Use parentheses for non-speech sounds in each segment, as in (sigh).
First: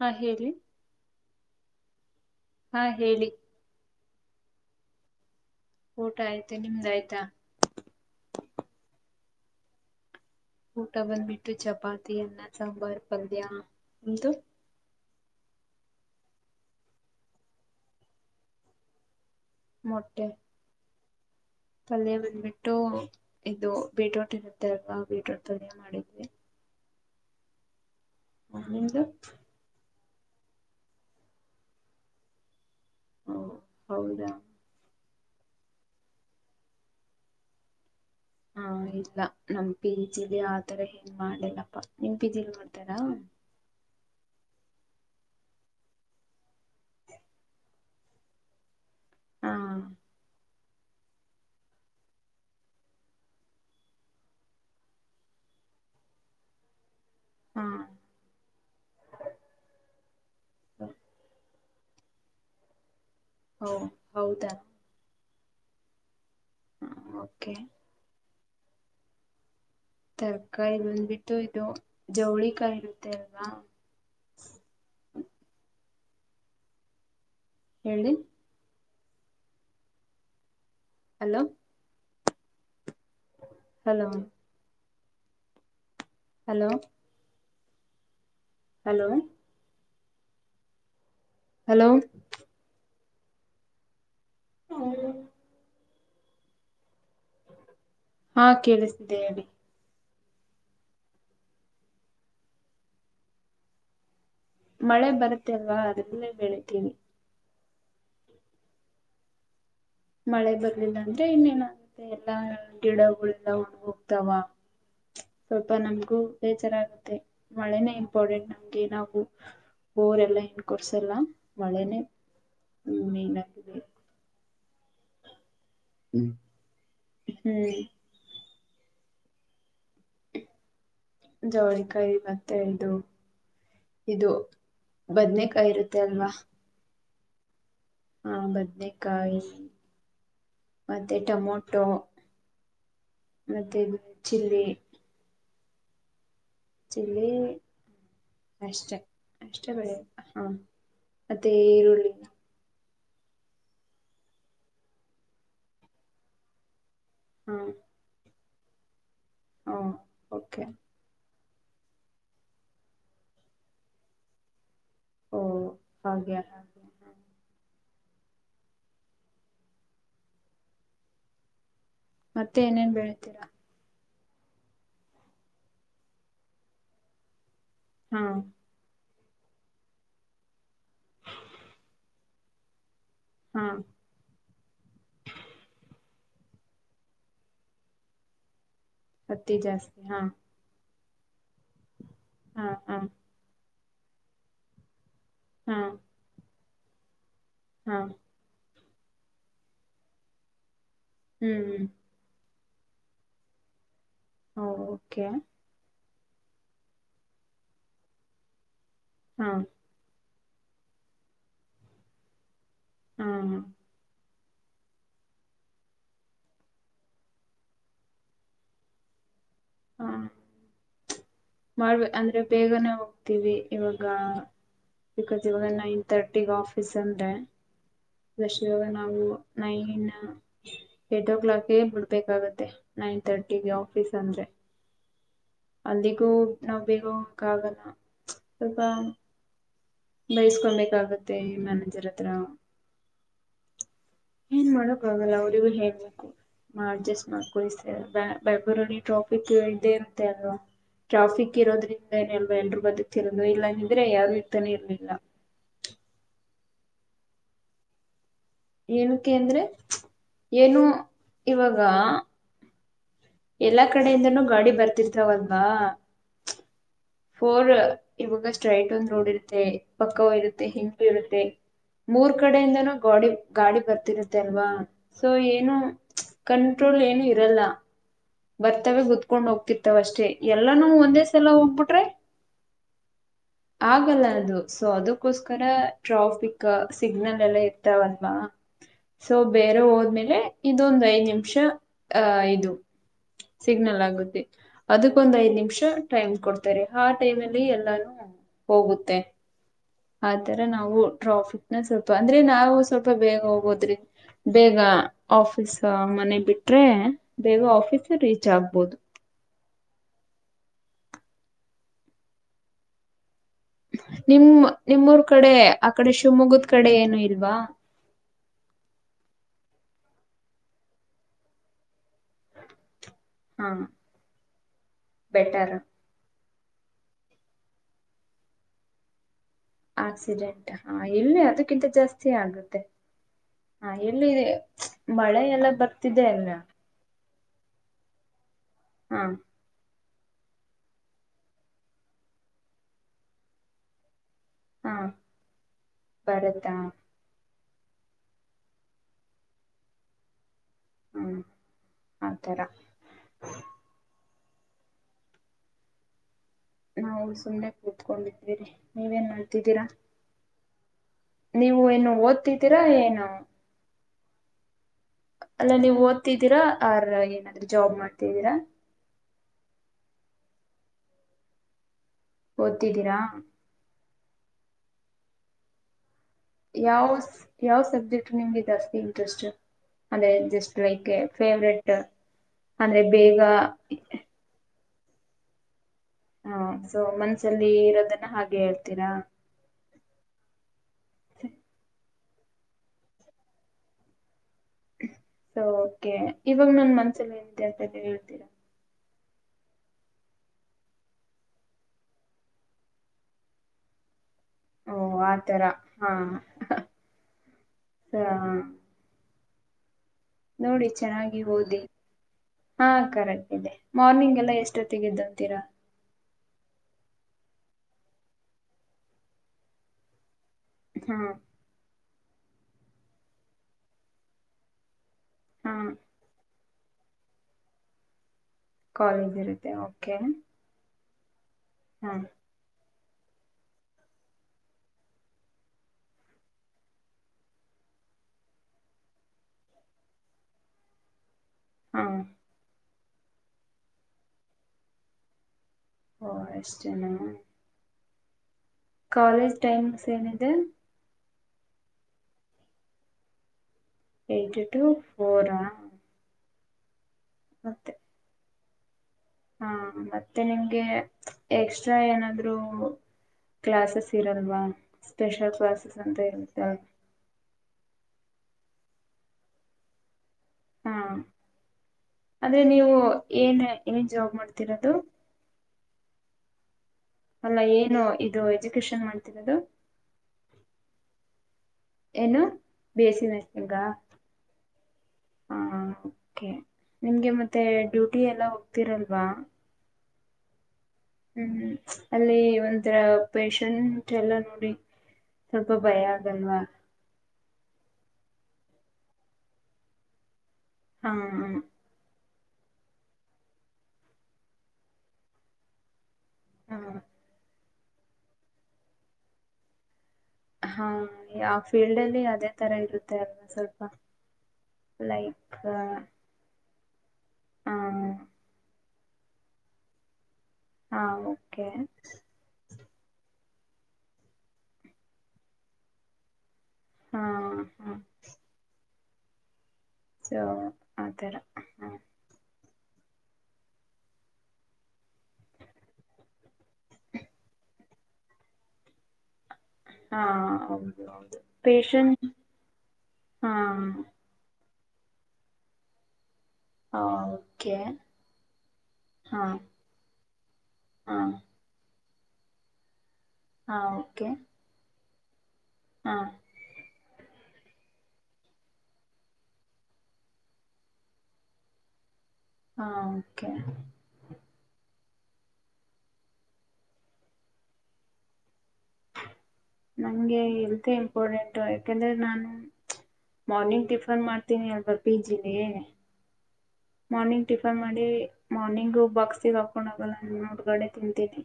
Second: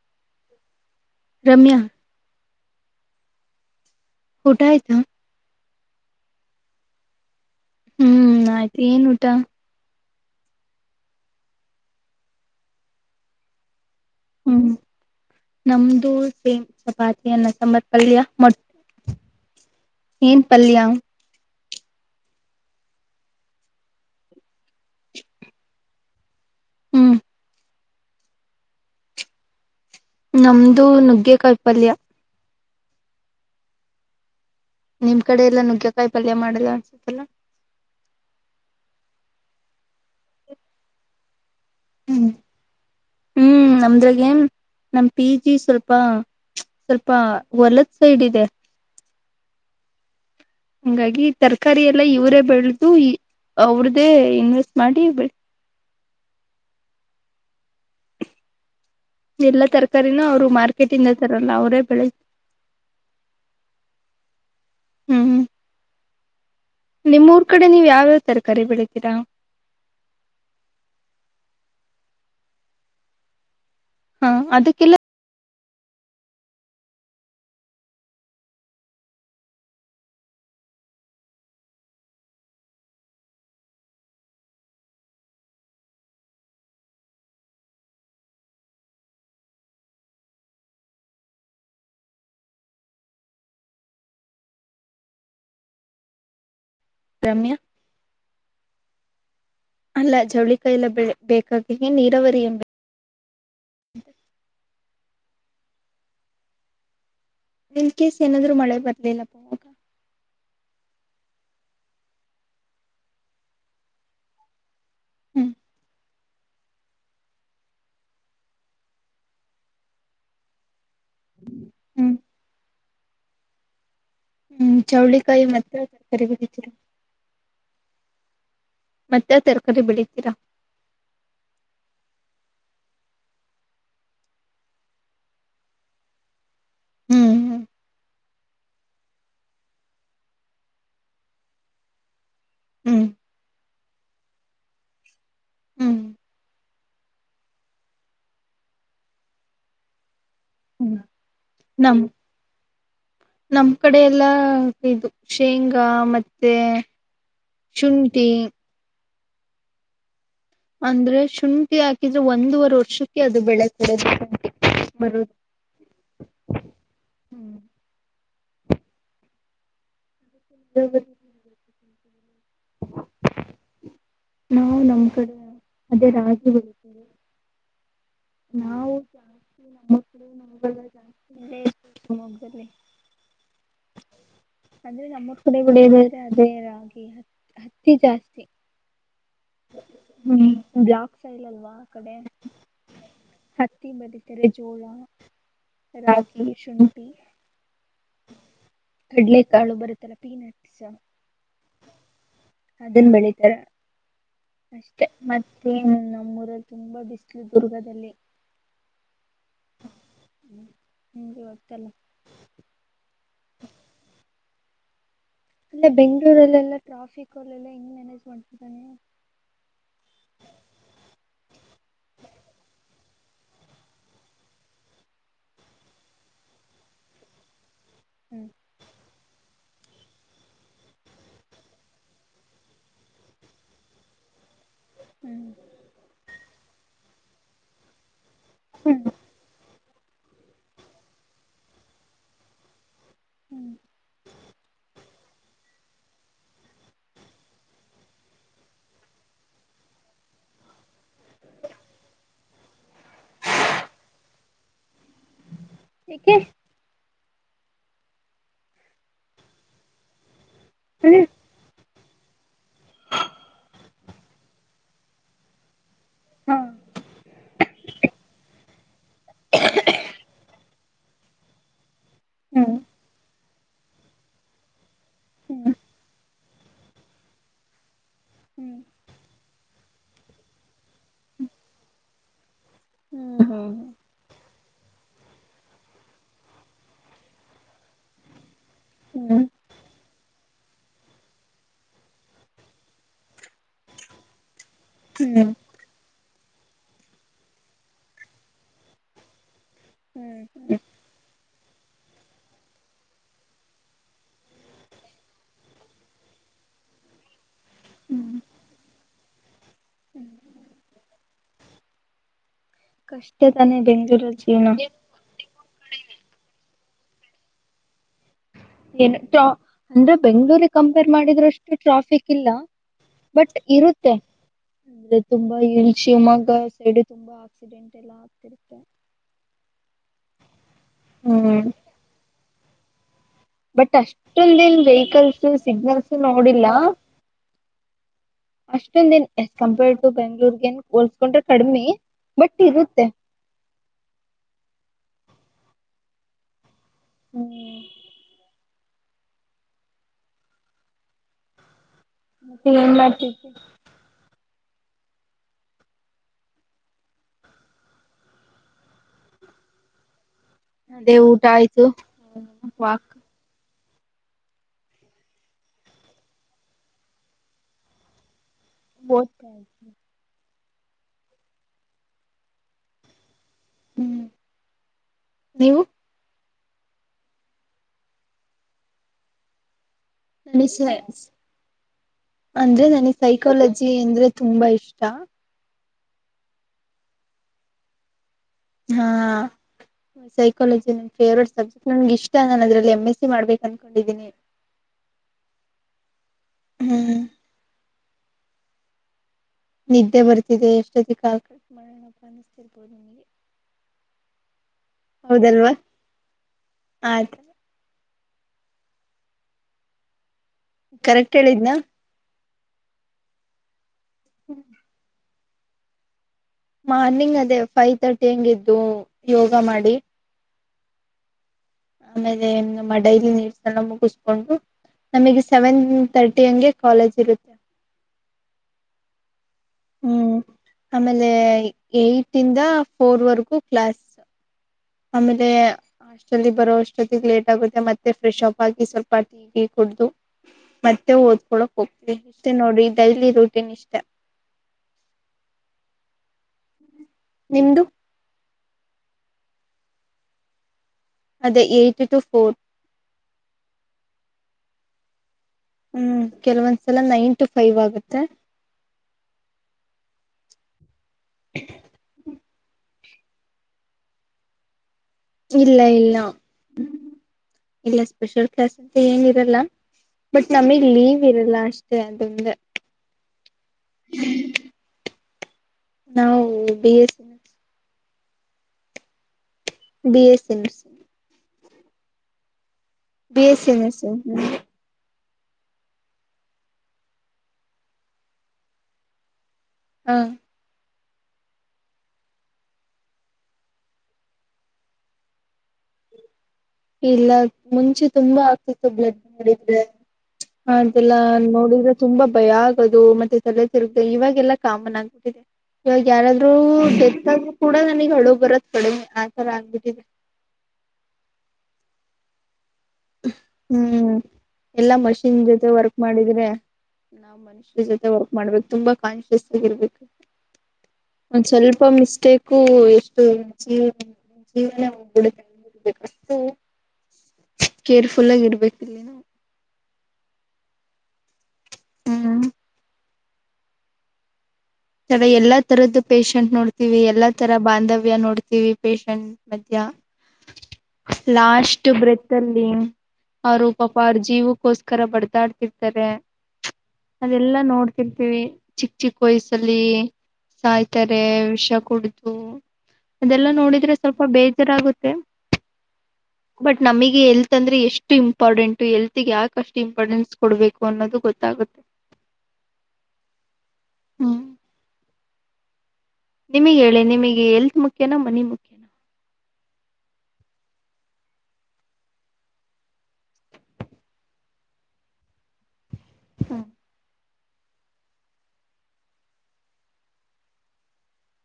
ಹಾ ಹೇಳಿ ರಮ್ಯಾ ಹಾ ಹೇಳಿ ಹೋಡಾಯದು ಊಟ ಆಯ್ತ ನಿಮ್ದಾಯ್ತಾ ಹ್ಮ್ ಆಯ್ತು ಏನ್ ಊಟ ಊಟ ಬಂದ್ಬಿಟ್ಟು ಚಪಾತಿಿಯನ್ನ ಸಾಂಬಾರ್ು ಪಲ್್ಯ ನಿಮ್ಡು ಹ್ಮ್ ನಮ್ದು ಸೇಮ್ ಚಪಾತಿ ಅನ್ನ ಸಾಂಬಾರ ಪಲ್ಯ ಮೊಟ್ಟೆ ಮೊಟ್ಟೆ ಏನ್ ಪಲ್ಯ ಪಲ್ಯ ಬಂದ್ಬಿಟ್ಟು ಇದು ಬೀಟ್ರೂಟ್ ಇರುತ್ತಲ್ವಾ ಬೀಟ್ರೂಟ್ ಪಲ್ಯ ಮಾಡಿದ್ವಿ ಹ್ಮ್ ಹ ನಿಮ್ದ ನಮ್ದು ನುಗ್ಗೆ ಕಾಯಿ ಪಲ್ಯ ಹ ಹೌದಾ ನಿಮ್ ಕಡೆ ಎಲ್ಲ ನುಗ್ಗೆಕಾಯಿ ಪಲ್ಯ ಮಾಡಲ್ಲ ಅನ್ಸುತ್ತಲ್ಲ ಹಾ ಇಲ್ಲ ನಮ ಪಿ ಜಿ ಲಿ ಆತರ ಏನ್ ಮಾಡಲ್ಲ ನಿಮ್ ಹ್ಮ್ ಪಿಜಿ ಮಾಡ್ತಾರ ನಮ ಪಿ ಜಿ ಸ್ವಲ್ಪ ಸ್ವಲ್ಪ ಹೊಲತ್ ಸೈಡ್ ಇದೆ ಹಾ ಹಂಗಾಗಿ ತರಕಾರಿ ಎಲ್ಲ ಇವರೇ ಬೆಳೆದುು ಅವ್ರ್ದೇ ಇನ್ವೆಸ್ಟ್ ಮಾಡಿ ಬೆ ಹಾ ಎಲ್ಲ ತರಕಾರಿನೂ ಅವರು ಮಾರ್ಕೆಟಿಂದ ತರಲ್ಲ ಅವ್ರೇ ಕಳ ಹೌ ಹೌದ ಹೂ ಹೂ ನಿಮ್ಮೂಊರ್ ಓಕೆ ಕಡೆ ನೀವ್ ಯಾವಾವ ತರಕಾರಿ ಬೆಳಿತೀರಾ ತರ್ಕಾರಿ ಬಂದ್ಬಿಟ್ಟು ಇದು ಜವಳಿ ಕಾಯಿರುತ್ತೆ ಅಲ್ವಾ ಹಾ ಅದಕ್ಕೆಲ್ಲ ಹೇಳಿ hello hello hello hello hello how Ramya ಹಾ ಕೇಳಿಸ್ತಿದೆ ಹೇಳಿ ಅಲ್ಲ ಜವಳಿ ಕಾಯಲ್ಲ ಬೆ ಬೇಕಾಗಿ ನೀರಾವರಿ ಎಂಬ ಮಳೆ ಬರುತ್ತೆಲ್ವಾ ಅದನ್ನೇ ಬೆಳಿತೀವಿ ಇನ್ಕೇಸ್ ಏನಾದ್ರು ಮಳೆ ಬರ್ಲಿಲ್ಲಪ್ಪ ಅವಾಗ ಮಳೆ ಬರ್ಲಿಲ್ಲ ಅಂದ್ರೆ ಇನ್ನೇನಾಗುತ್ತೆ ಎಲ್ಲಾ ಗಿಡಗಳೆಲ್ಲಾ ಉದರಿ ಹೋಗ್ತಾವ ಹ್ಮ್ ಸ್ವಲ್ಪ ನಮ್ಗೂ ಬೇಜಾರಾಗುತ್ತೆ ಮಳೆನೇ ಇಂಪಾರ್ಟೆಂಟ್ ನಮ್ಗೆ ನಾವು ಬೋರೆಲ್ಲ ಏನ್ ಕೊರ್ಸಲ್ಲ ಮಳೆನೇ ಹ್ಮ್ ಮೇನ್ ಆಗಿದೆ ಹ್ಮ್ ಚೌಳಿಕಾಯಿ ಮಾತ್ತ ತರಕಾರಿ ಬೆಳೆತೀವಿ ಮತ್ತೆ (unintelligible) ಜವ್ಲಿ ಕರಿ ಬೇಕ್ ಮತ್ತೆ ಇದು ಇದು ಬದನೇಕಾಯಿ ಇರುತ್ತೆ ಅಲ್ವಾ ಹ್ಮ್ ಹ್ಮ್ ಹಾ ಬದನಕಾಯಿ ಮತ್ತೆ ಟೊಮೊಟೊ ಹ್ಮ್ ಹ್ಮ್ ಮತ್ತೆ (unintelligible) ಚಿಲ್ಲಿ ಹ್ಮ್ ಚಿಲ್ಲಿ-ಲ್ಲಿ ಅಷ್ಟೆ ಅಷ್ಟೆ ಬೆಳ್ಯದ್ ಹಾ ಹ್ಮ್ ಮತ್ತೇ ನಮ್ ಈರುಳ್ಳಿ ನಮ್ ಕಡೆ ಎಲ್ಲಾ ಇದು ಶೇಂಗಾ ಮತ್ತೆ ಶುಂಠಿ ಹವ್ ಅಂದ್ರೆ ಶ್ ಶುಂಠಿ ಹಾಕಿದ್ರೆ ಒಂದೂವರ್ ವರ್ಷುಕ್ಕೆ ಅದು ಬೆಳೆ ಕೊಡೋದು ಶುಂಠಿ ಬರೋದು ಓ ಹಾಗೆ ಹಾಗ ಹ್ಮ್ ಹ ಮತ್ತೆ ಏನೇನ್ ಬೆಳಿತೀರಾ ನಾವು ನಮ್ ಕಡೆ ಅದೇ ರಾಗಿ ಬೆಳೀತೀವಿ ಹಾಂ ನಾವು ಜಾಸ್ತಿ ನ ನಮಗೆಲ್ಲ ಜಾಸ್ತಿಿಯ ಇರ್ತ ಮೊಗದಲ್ಲಿ ಹಾಂ ಅಂದ್ರೆ ನಮ್ಮೂರು ಕಡೆ ಬಿಡದು ಅದೇ ರಾಗಿ ಹತ್ತಿ ಜಾಸ್ತಿ ಹತ್ತಿ ಜಾಸ್ತಿ ನಾ ಸೈಲಲ್ವಾ ಕಡೆ ಹತ್ತ ಂಬತರೆ ಜೋಳ ರಾಗಿ ಶು ಬಿ ಹಾ ಕಡ್ಲೆ ಕಾಳು ಬರುತ್ತಲ್ಲ ಪೀನಟ್ಸ್ ಹ್ಮ್ ಹ್ಮ್ ಅದನ್ ಬೆಳಿತಾರ ಅಷ್ಟೇ. ಓಕೆ ಮತ್ತೇನ್ ಅನ್ನೋದು? ನಮ್ಮೂರಲ್ ತುಂಬಾ ಬಿಸ್ಲು ದುರ್ಗದಲ್ಲಿ ಹಾ. ನಿಮ್ಗೆ ಗೊತ್ತಲ್ಲ. ಹಾ. ಇಲ್ಲ ಬೆಂಗಳೂರಲ್ಲೆಲ್ಲ ಟ್ರಾಫಿಕ್ ಅಲ್ಲೆಲ್ಲ ಹೆಂಗ್ ಮ್ಯಾನೇಜ್ ಮಾಡ್ತೀರಾ ನೀವು? ಹ್ಮ್ಮ್. ಮಾಡ್ಬೇಕ್ ಅಂದ್ರೆ ಬೇಗನೆ ಹೋಗ್ತೀವಿ ಇವಾಗ ಬಿಕಾಸ್ ಇವಾಗ ನೈನ್ ತರ್ಟಿಗ್ ಆಫೀಸ್ ಅಂದ್ರೆ ಹ್ಮ್ (unintelligible) ನಾವು ನೈನ್ ಏಟ್ ಓ ಕ್ಲಾಕ್ ಗೆ ಬಿಡ್ಬೇಕಾಗುತ್ತೆ ನೈನ್ ತರ್ಟಿಗೆ ಆಫೀಸ್ ಅಂದ್ರೆ ಹ್ಮ್ಮ್. ಹೂಂ! ನಾವ್ ಬೇಗ ಹೋಗೋಕಾಗಲ್ಲ. (unintelligible) ಬೈಸ್ಕೊಮ್ಬೇಕಾಗುತ್ತೆ ನಿಮ್ ಮ್ಯಾನೇಜರ್ ಹತ್ರ. ಹ್ಮ್ಮ್. ಇವಾಗಲ್ಲ ಅವ್ರಿಗೂ ಹೇಳ್ಬೇಕು ಮಾ ಅಡ್ಜಸ್ಟ್ ಮಾಡ್ಕೊಳಿ ಸರ್ ಬೆಂಗ್ಳೂರಲ್ಲಿ ಟ್ರಾಫಿಕ್ ಇದ್ದೆ ಇರುತ್ತೆ ಅಲ್ವಾ ಟ್ರಾಫಿಕ್ ಇರೋದ್ರಿಂದಾನೆ ಅಲ್ವಾ ಎಲ್ರು ಬದುಕ್ತಿರೋದು ಇಲ್ಲಂದಿದ್ರೆ ಯಾರು ಇರ್ತಾನೆ ಇರ್ ಇಲ್ಲ. ಏಕೆ? ಏನುಕ್ಕೆ ಅಂದ್ರೆ? ಏನು ಹ್ಮ್ ಇವಾಗ ಎಲ್ಲಾ ಕಡೆಯಿಂದನೂ ಗಾಡಿ ಬರ್ತಿರ್ತಾವಲ್ವಾ? ಹ್ಮ್ಮ್. ಫೋರ್ ಇವಾಗ ಸ್ಟ್ರೈಟ್ ಒಂದ್ ರೋಡ್ ಇರುತ್ತೆ ಪಕ್ಕವ ಇರುತ್ತೆ ಹಿಂಪ್ ಇರುತ್ತೆ ಮೂರ್ ಹ್ಮ್ ಕಡೆಯಿಂದನೂ ಗಾಡಿ ಗಾಡಿ ಬರ್ತಿರುತ್ತೆ ಅಲ್ವಾ ಸೊ ಏನು ಕಂಟ್ರೋಲ್ ಏನು ಇರಲ್ಲ. ಹ್ಮ್ ಬರ್ತವೆ ಗುದ್ಕೊಂಡ್ ಹೋಗ್ತಿರ್ ಇಂತವಷ್ಟೇ ಎಲ್ಲಾನು ಒಂದೇ ಸಲ ಹೋಗ್ಬಿಟ್ರೆ? ಹ್ಮ್ ಹ್ಮ್ ಆಗಲ್ಲ ಅದು ಸೋ ಅದು ಅದಕ್ಕೋಸ್ಕರ ಟ್ರಾಫಿಕ್ ಸಿಗ್ನಲ್ ಎಲ್ಲ ಇರ್ತಾವಲ್ವಾ? ಸೋ ಹ್ಮ್ ಬೇರೆ ಹೋದ್ಮೇಲೆ ಲೇ ಇದೊಂದ್ ಐದ್ ನಿಮಿಷ ಆ ಐದು ಸಿಗ್ನಲ್ ಆಗುತ್ತೆ ಅದಕ್ಕೊಂದ್ ಹ್ಮ್ ಐದ್ ನಿಮಿಷ ಟೈಮ್ ಕೊಡ್ (unintelligible) ಆ ಟೈಮ್ ಅಲ್ಲಿ ಎಲ್ಲಾನು ಹೋಗುತ್ತೆ. ಆ ತರ ಹ್ಮ್ ನಾವು ಟ್ರಾಫಿಕ್ ನ ಸ್ವಲ್ಪ ಅಂದ್ರೆ ನಾವು ಸ್ವಲ್ಪ ಬೇಗ ಹೋಗೋದ್ರಿಂದ ಬೇಗ ಆಫೀಸ್ ಮನೆ ಬಿಟ್ರೆ ಬೇಗ ಆಫೀಸ್ ಹ್ಮ್ ರೀಚ್ ಆಗ್ಬೋದು. (unintelligible) ಬೆಂಗಳೂರಲ್ಲಿ ನಿಮ್ ಜೀವನ ನಿಮ್ಮೂರ್ ಕಡೆ ಆ ಕಡೆ ಶಿವಮೊಗ್ಗದ್ ಕಡೆ ಏನು ಇಲ್ವಾ? (unintelligible) ಅಂದ್ರೆ ಬೆಂಗ್ಳೂರಿಗ್ ಕಂಪೇರ್ ಮಾಡಿದ್ರೆ ಅಷ್ಟು ಟ್ರಾಫಿಕ್ ಇಲ್ಲ. ಬಟ್ ಹಾ ಇರುತ್ತೆ ಬೆಟರ್ (unintelligible) ಶಿವಮೊಗ್ಗ ಸೈಡ್ ತುಂಬಾ ಆಕ್ಸಿಡೆಂಟ್ ಎಲ್ಲ ಆಗ್ತಿರುತ್ತೆ.. ಆಕ್ಸಿಡೆಂಟ್ ಹಾ ಇಲ್ಲಿ ಹ್ಮ್ ಅದಕ್ಕಿಂತ ಜಾಸ್ತಿ ಆಗುತ್ತೆ (unintelligible) ಹ ಬಟ್ ಎಲ್ಲಿ ಅಷ್ಟೊಂಧೇನ್ ಮಳೆ ವೆಹಿಕಲ್ಸ್ ಎಲ್ಲ ಸಿಗ್ನಲ್ಸ್ ಬರ್ತಿದೆ ಅಲ್ಲ ನೋಡಿಲ್ಲ ಅಷ್ಟೊಂದ ಹಾ ದಿನ ಎಸ್ ಕಂಪೇರ್ಡ.. ಬೆಂಗ್ಳೂರ್ಗ ಏನ್ ಹೋಲ್ಸ್ಕೊಂಡ್ರೆ ಕಡಿಮೆ ಬಟ್ ಇರುತ್ತೆ ಹಾ ಬರತ್ತಾ ಹ್ಮ್ ಹ್ಮ ಮತ್ತೆ ಆತರ ಏನ್ ಮಾಡ್ತಿದ್ದೆ ನಾವು ಸುಮ್ನೆ ಕೂತ್ಕೊಂಡಿದ್ವಿರಿ ನೀವೇನ್ ಮಾಡ್ತಿದ್ದೀರಾ ಅದೇ ಊಟ ನೀವು ಆಯ್ತು ಏನು ಓದ್ತಿದ್ದೀರಾ ವಾಕ್ ಏನು ಅಲ್ಲ ನೀವು ಓದ್ತಿದ್ದೀರಾ ಆರ ಏನಾದ್ರೂ ಜಾಬ್ ಮಾಡ್ತಿದ್ದೀರಾ ಹ್ಮ ಓದತಿದ್ದೀರಾ ಹ್ಮ್ ನೀವು ಯಾವ ಯಾವ ಸಬ್ಜೆಕ್ಟ್ ನಿಮಗೆ ಜಾಸ್ತಿ ಇಂಟ್ರೆಸ್ಟ್ ಅಂದ್ರೆ (unintelligible) ಜಸ್ಟ್ ಲೈಕ್ ಫೇವ್ರೆಟ್ ಅಂದ್ರೆ ನನಗೆಗ್ ಸೈಕಾಲಜಿ ಅಂದ್ರೆ ತುಂಬಾ ಇಷ್ಟ ದಾ ಹಾ ಸೊ ಮನ್ಸಲ್ಲಿ ಇರೋದನ್ನ ಹಾಗೆ.. ಹಾ ಹೇಳ್ತೀರಾ ಸೈಕಾಲಜಿ ನ ಫೇವ್ರೇಟ್ ಸಬ್ಜೆಕ್ಟ್ ನನ್ಗೆ ಇಷ್... ಇ ನಾನು ಅದ್ರಲ್ಲಿ ಎಂ ಎಸ್ ಸಿ ಮಾಡ್ಬೇಕು ಅನ್ಕೊಂಡಿದ್ದೀನಿ ಸೋ ಓಕೆ ಇವಾಗ ನನ್ ಹ್ಮ್ ಮನ್ಸಲ್ಲಿ ಎಂತ ಅಂತಿ.. ತಿರಾ ನಿದ್ದೆ ಬರ್ತಿದೆ ಎಷ್ಟೊತ್ತ ಕಾಲ್ ಕಟ್ ಮಾಡನ ಅಪ್ಪ ಅನ್ಸ್ಟಿಬೋರ್ಬದ ನಿಮಗೆ ಓ ಆತರ ಹೌದಲ್ವಾ ಹಾ ಆಯ್ತು ಸ ನೋಡಿ ಕರೆಕ್ಟ್ ಚನಾಗಿ ಹೇಳಿದ್ನಾ ಓದಿ ಹಾ ಕರೆಕ್ಟ್ ಇದೆ ಮಾರ್ನಿಂಗ್ ಎಲ್ಲ ಎಷ್ಟೊತಿಗಿಧೆ ತಿರ ಮಾರ್ನಿಂಗ್ ಅದೇ ಫೈವ್ ತರ್ಟಿ ಹಾಂಗ್ ಎದ್ದು ಯೋಗ ಮಾಡಿ.. ಹಾ ಆಮೇಲೆ ನಮ್ಮ ಡೈಲಿ ನೀಡ್ಸ್ ಎಲ್ಲ ಮುಗಿಸಕೊಂಡು ನಮಗೆ ಹಾ ಸೆವೆನ್ ತರ್ಟಿ ಹಂಗೆ.. ಕಾಲೇಜ್ ಇರುತ್ತೆ ಕಾಲೇಜ ಇರು.. ಯ ಓಕೆ ಅಮೇಲೆ ಹಾ ಏತ್ ಇಂದ ಫೋರ್ ವರ್ಗು ಕ್ಲಾಸ್ ಅಮೇಲೆ ಹಾಸ್ಟಲ್ಲಿಗ್ ಬರೋ ಅಷ್ಟೊತ್ತಿಗೆ ಲೇಟ್ ಆಗುತ್ತೆ ಮತ್ತೆ ಫ್ರೆಶ್ ಅಪ್ ಆಗಿ ಸ್ವಲ್ಪ ಟಿ ಗಿ ಕುಡ್ದು ಮತ್ತೆ ಒದ್ ಕೊಳಕ್ ಹೋಗ್ ಹಾ (unintelligible) ನೋಡಿ ಡೈಲಿ ರೋಟಿನ್ ಇಷ್ಟ. ಹೊ ಅಷ್ಟೇನಾ ನಿಮ್ದು ಕಾಲೇಜ್ ಟೈಮಿಂಗ್ಸ್ ಏನಿದೆ. ಅದೇ eight to four. Eight to four ಆ. ಹ್ಮ್ ಕೆಲವೊಂದ್ಸಲ. ನೈನ್ ಟು ಫೈವ್ ಮತ್ತೆ ಆಗುತ್ತೆ. ಹಾ ಮತ್ತೆ ನಿಮ್ಗೆ. ಎಕ್ಸ್ಟ್ರಾ ಏನಾದ್ರು. ಕ್ಲಾಸಸ್ ಇರಲ್ವಾ. ಸ್ಪೆಷಲ್ ಇಲ್ಲ ಕ್ಲಾಸಸ್ ಇಲ್ಲ ಅಂತ ಇರುತ್ತೆ. ಇಲ್ಲ ಸ್ಪೆಷಲ್ ಕ್ಲಾಸ್ ತೆ ಏನ್ ಇರಲ್ಲ. ಬಟ್ ನಮಿಗ್ ಹಾ ಲೀವ್ ಇರಲ್ಲ ಅಷ್ಟೇ ಅದೊಂದೆ. ಅಂದ್ರೆ ನೀವು ಏನ್ ಏನ್ ಜಾಬ್ ಮಾಡ್ತಿರೋದು ನಾವು ಬಿ ಎಸ್ ಅಲ್ಲ ಏನು. ಇದು ಎಜುಕೇಷನ್ ಮಾಡ್ತಿರೋದು. ಬಿ ಎಸ್ ಎನ್ ಏನು. B S C nursing. ಹೆ ನಿಮ್ಗೆ ಮತ್ತೆ ಡ್ಯೂಟಿ ಎಲ್ಲ ಹೋಗ್ತಿರಲ್ವಾ. ಹಾ. ಹ್ಮ್ ಅಲ್ಲಿ ಒಂಥರ ಪೆಷಂಟ್ ಎಲ್ಲ ನೋಡಿ ಸ್ವಲ್ಪ ಭಯ ಆಗಲ್ವಾ. ಇಲ್ಲ ಮುಂಚೆ ತುಂಬಾ ಆಗ್ತಿತ್ತು ಬ್ಲಡ್ ಮಾಡಿದ್ರೆ. ಹ ಹಾ ಅಂತೆಲ್ಲಾ ನೋಡಿದ್ರೆ ತುಂಬಾ ಭಯ ಆಗೋದು ಮತ್ತೆ ತಿರ್ಗತೆ ಇವಾಗೆಲ್ಲ ಕಾಮನ್ ಆಗ್ಬಿಟ್ಟಿದೆ ಇವಾಗ್ ಬ ಯಾರಾದ್ರೂ ಹ ಡೆತ್ತಗ್ ಕೂಡ ನನಿಗ್ ಹಳು ಬರದ್ ಕಡಿಮ್ ಆ ತರ ಆಗ್ಬಿಟ್ಟಿದೆ. ಹಾಂ ಆ ಫೀಲ್ಡ್ ಅಲ್ಲಿ ಅದೇ. ತರ ಇರುತ್ತೆ ಅಲ್ವಾ ಸ್ವಲ್ಪ ಹ್ಮ್ ಎಲ್ಲಾ ಮಷಿನ್ ಲೈಕ್ ಹ ಜೊತೆ ವರ್ಕ್ ಮಾಡಿದ್ರೆ. ನಾವ್ ಮನುಷ್ಯರ್ ಜೊತೆ ವಾರ್ಕ್ ಮಾಡ್ಬೇಕು ತುಂಬಾ ಕಾನ್ಶಿಯಸ್ ಆಗಿರ್ಬೇಕ್. ಹಾ ಒಂದ್ ಓಕೆ ಸ್ವಲ್ಪ ಮಿಸ್ಟೇಕು ಎಷ್ಟು. ಜೀವನ ಒಬೇಕು ಅಷ್ಟು (inaudible) ಹಾ ಹಾ ಕೇರ್ಫುಲ್ ಆಗಿ ಇರ್ಬೇಕು ಇಲ್ಲಿನು ಸೊ ಆ ತರ ಹ್ಮ್ ತರ ಎಲ್ಲಾ ತರದ್ದು ಪೇಶಂಟ್ ನೋಡ್ತಿೀವಿ ಎಲ್ಲಾ ತರ ಬಾಂಧವ್ಯ ನೋಡ್ತಿೀವಿ ಪೇಶಂಟ್ ಮಧ್ಯ್ಯಾ ಹಾ ಹೌದು ಹೌದು ಲಾಸ್ಟ್ ಪೇಶಂಟ್ ಬ್ರೆತ್ ಅಲ್ಲಿ ಹಾ ಅವರು ಪಾಪ ಅವ್ರ ಜೀವಕ್ಕೋಸ್ಕರ ಕರ ಬಡ್ತಾಡ್ತಿರ್ತಾರೆ ಅದೆಲ್ಲಾ ಓಕೆ ನೋಡ್ತಿರ್ತೀವಿ ಚಿಕ್ಕ ಚಿಕ್ಕ ಹಾ ವಯ್ಸ ಹಾ ಸಾಯ್ತಾರೆ ವಿಷ ಕುೂಡ ಹ ಅದೆಲ್ಲಾ ಹಾ ನೋಡಿದ್ರೆ ಸ್ವಲ್ಪ ಓಕೆ ಬೇಜಾರಾಗುತ್ತೆ ಹಾ ಬಟ್ ನಮಗ ಎಲ್ ಂದ್ರೆ ಎಷ್ಟು ಇಂಪಾರ್ಟೆಂಟ್ು ಎಲ್ತ್ಗೆ ಯಾಕಷ್ಟು ಇಂಪಾರ್ಟೆನ್ಸ್ ಕೊಡ್ಬೇಕು ಅನ್ನೋದು ಗೊತ್ತಾಗುತ್ತೆ ಹಾ ಕೆ ನಿಮಗೆ ಹೇಳೆ ನಿಮಗೆ ಎಲ್ತ್ ಮುಖ್ಯನಾ ಮನಿ ಮುಖ್ಯನಾ ನಂಗೆ ಎಲ್ತ್ ಇಂಪಾರ್ಟೆಂಟ್ ಯಾಕೆಂದ್ರೆ ನಾನು ಮಾರ್ನಿಂಗ್ ಟಿಫನ್ ಮಾಡ್ತೀನಿ ಅಲ್ವಾ ಪೀಜಲಿ ಹಾ ಮಾರ್ನಿಂಗ್ ಟಿಫನ್ ಮಾಡಿ ಮಾರ್ನಿಂಗ್ ಬಾಕ್ಸ ಹಾಕೊಂಡ್ ಹೋಗಲ್ಲಗಡೆ ತಿಂತೀನಿ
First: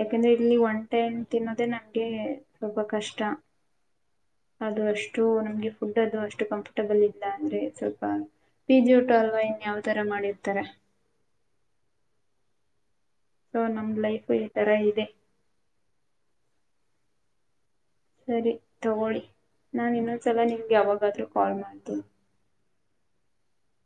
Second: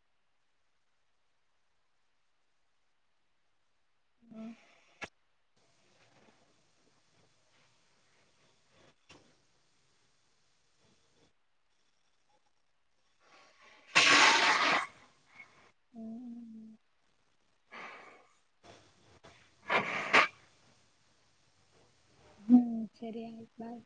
ಯಾಕಂದ್ರೆ ಇಲ್ಲಿ ಒನ್ ಟೈಮ್ ತಿನ್ನೋದೆೇ ನಮಗೆ ಸ್ವಲ್ಪ ಕಷ್ಟ ಅದು ವರ್ಷ ನಮಗೆ ಫುಡ್ ಅದು ಅಷ್ಟು ಕಂಫರ್ಟಬಲ್ ಇಲ್ಲ ಅಂದ್ರೆ ಸ್ವಲ್ಪ ಪ ಲ್ವಾ ಇನ್ ಯಾವ ತರ ಮಾಡಿರ್ತಾರೆ ಸೊ ನಮ್ ಲೈಫು ಈ ತರ ಇದೆ ಸರಿ ತಗೊಳ್ಳಿ ನಾನು ಇನ್ನೊಂದ್ಸಲ ನಿಮ್ಗೆ ಯಾವಾಗಾದ್ರೂ ಕಾಲ್ ಮಾಡ್ತೀನಿ ಹ್ಮ್ ಸರಿಯ್ ಬಾಯ್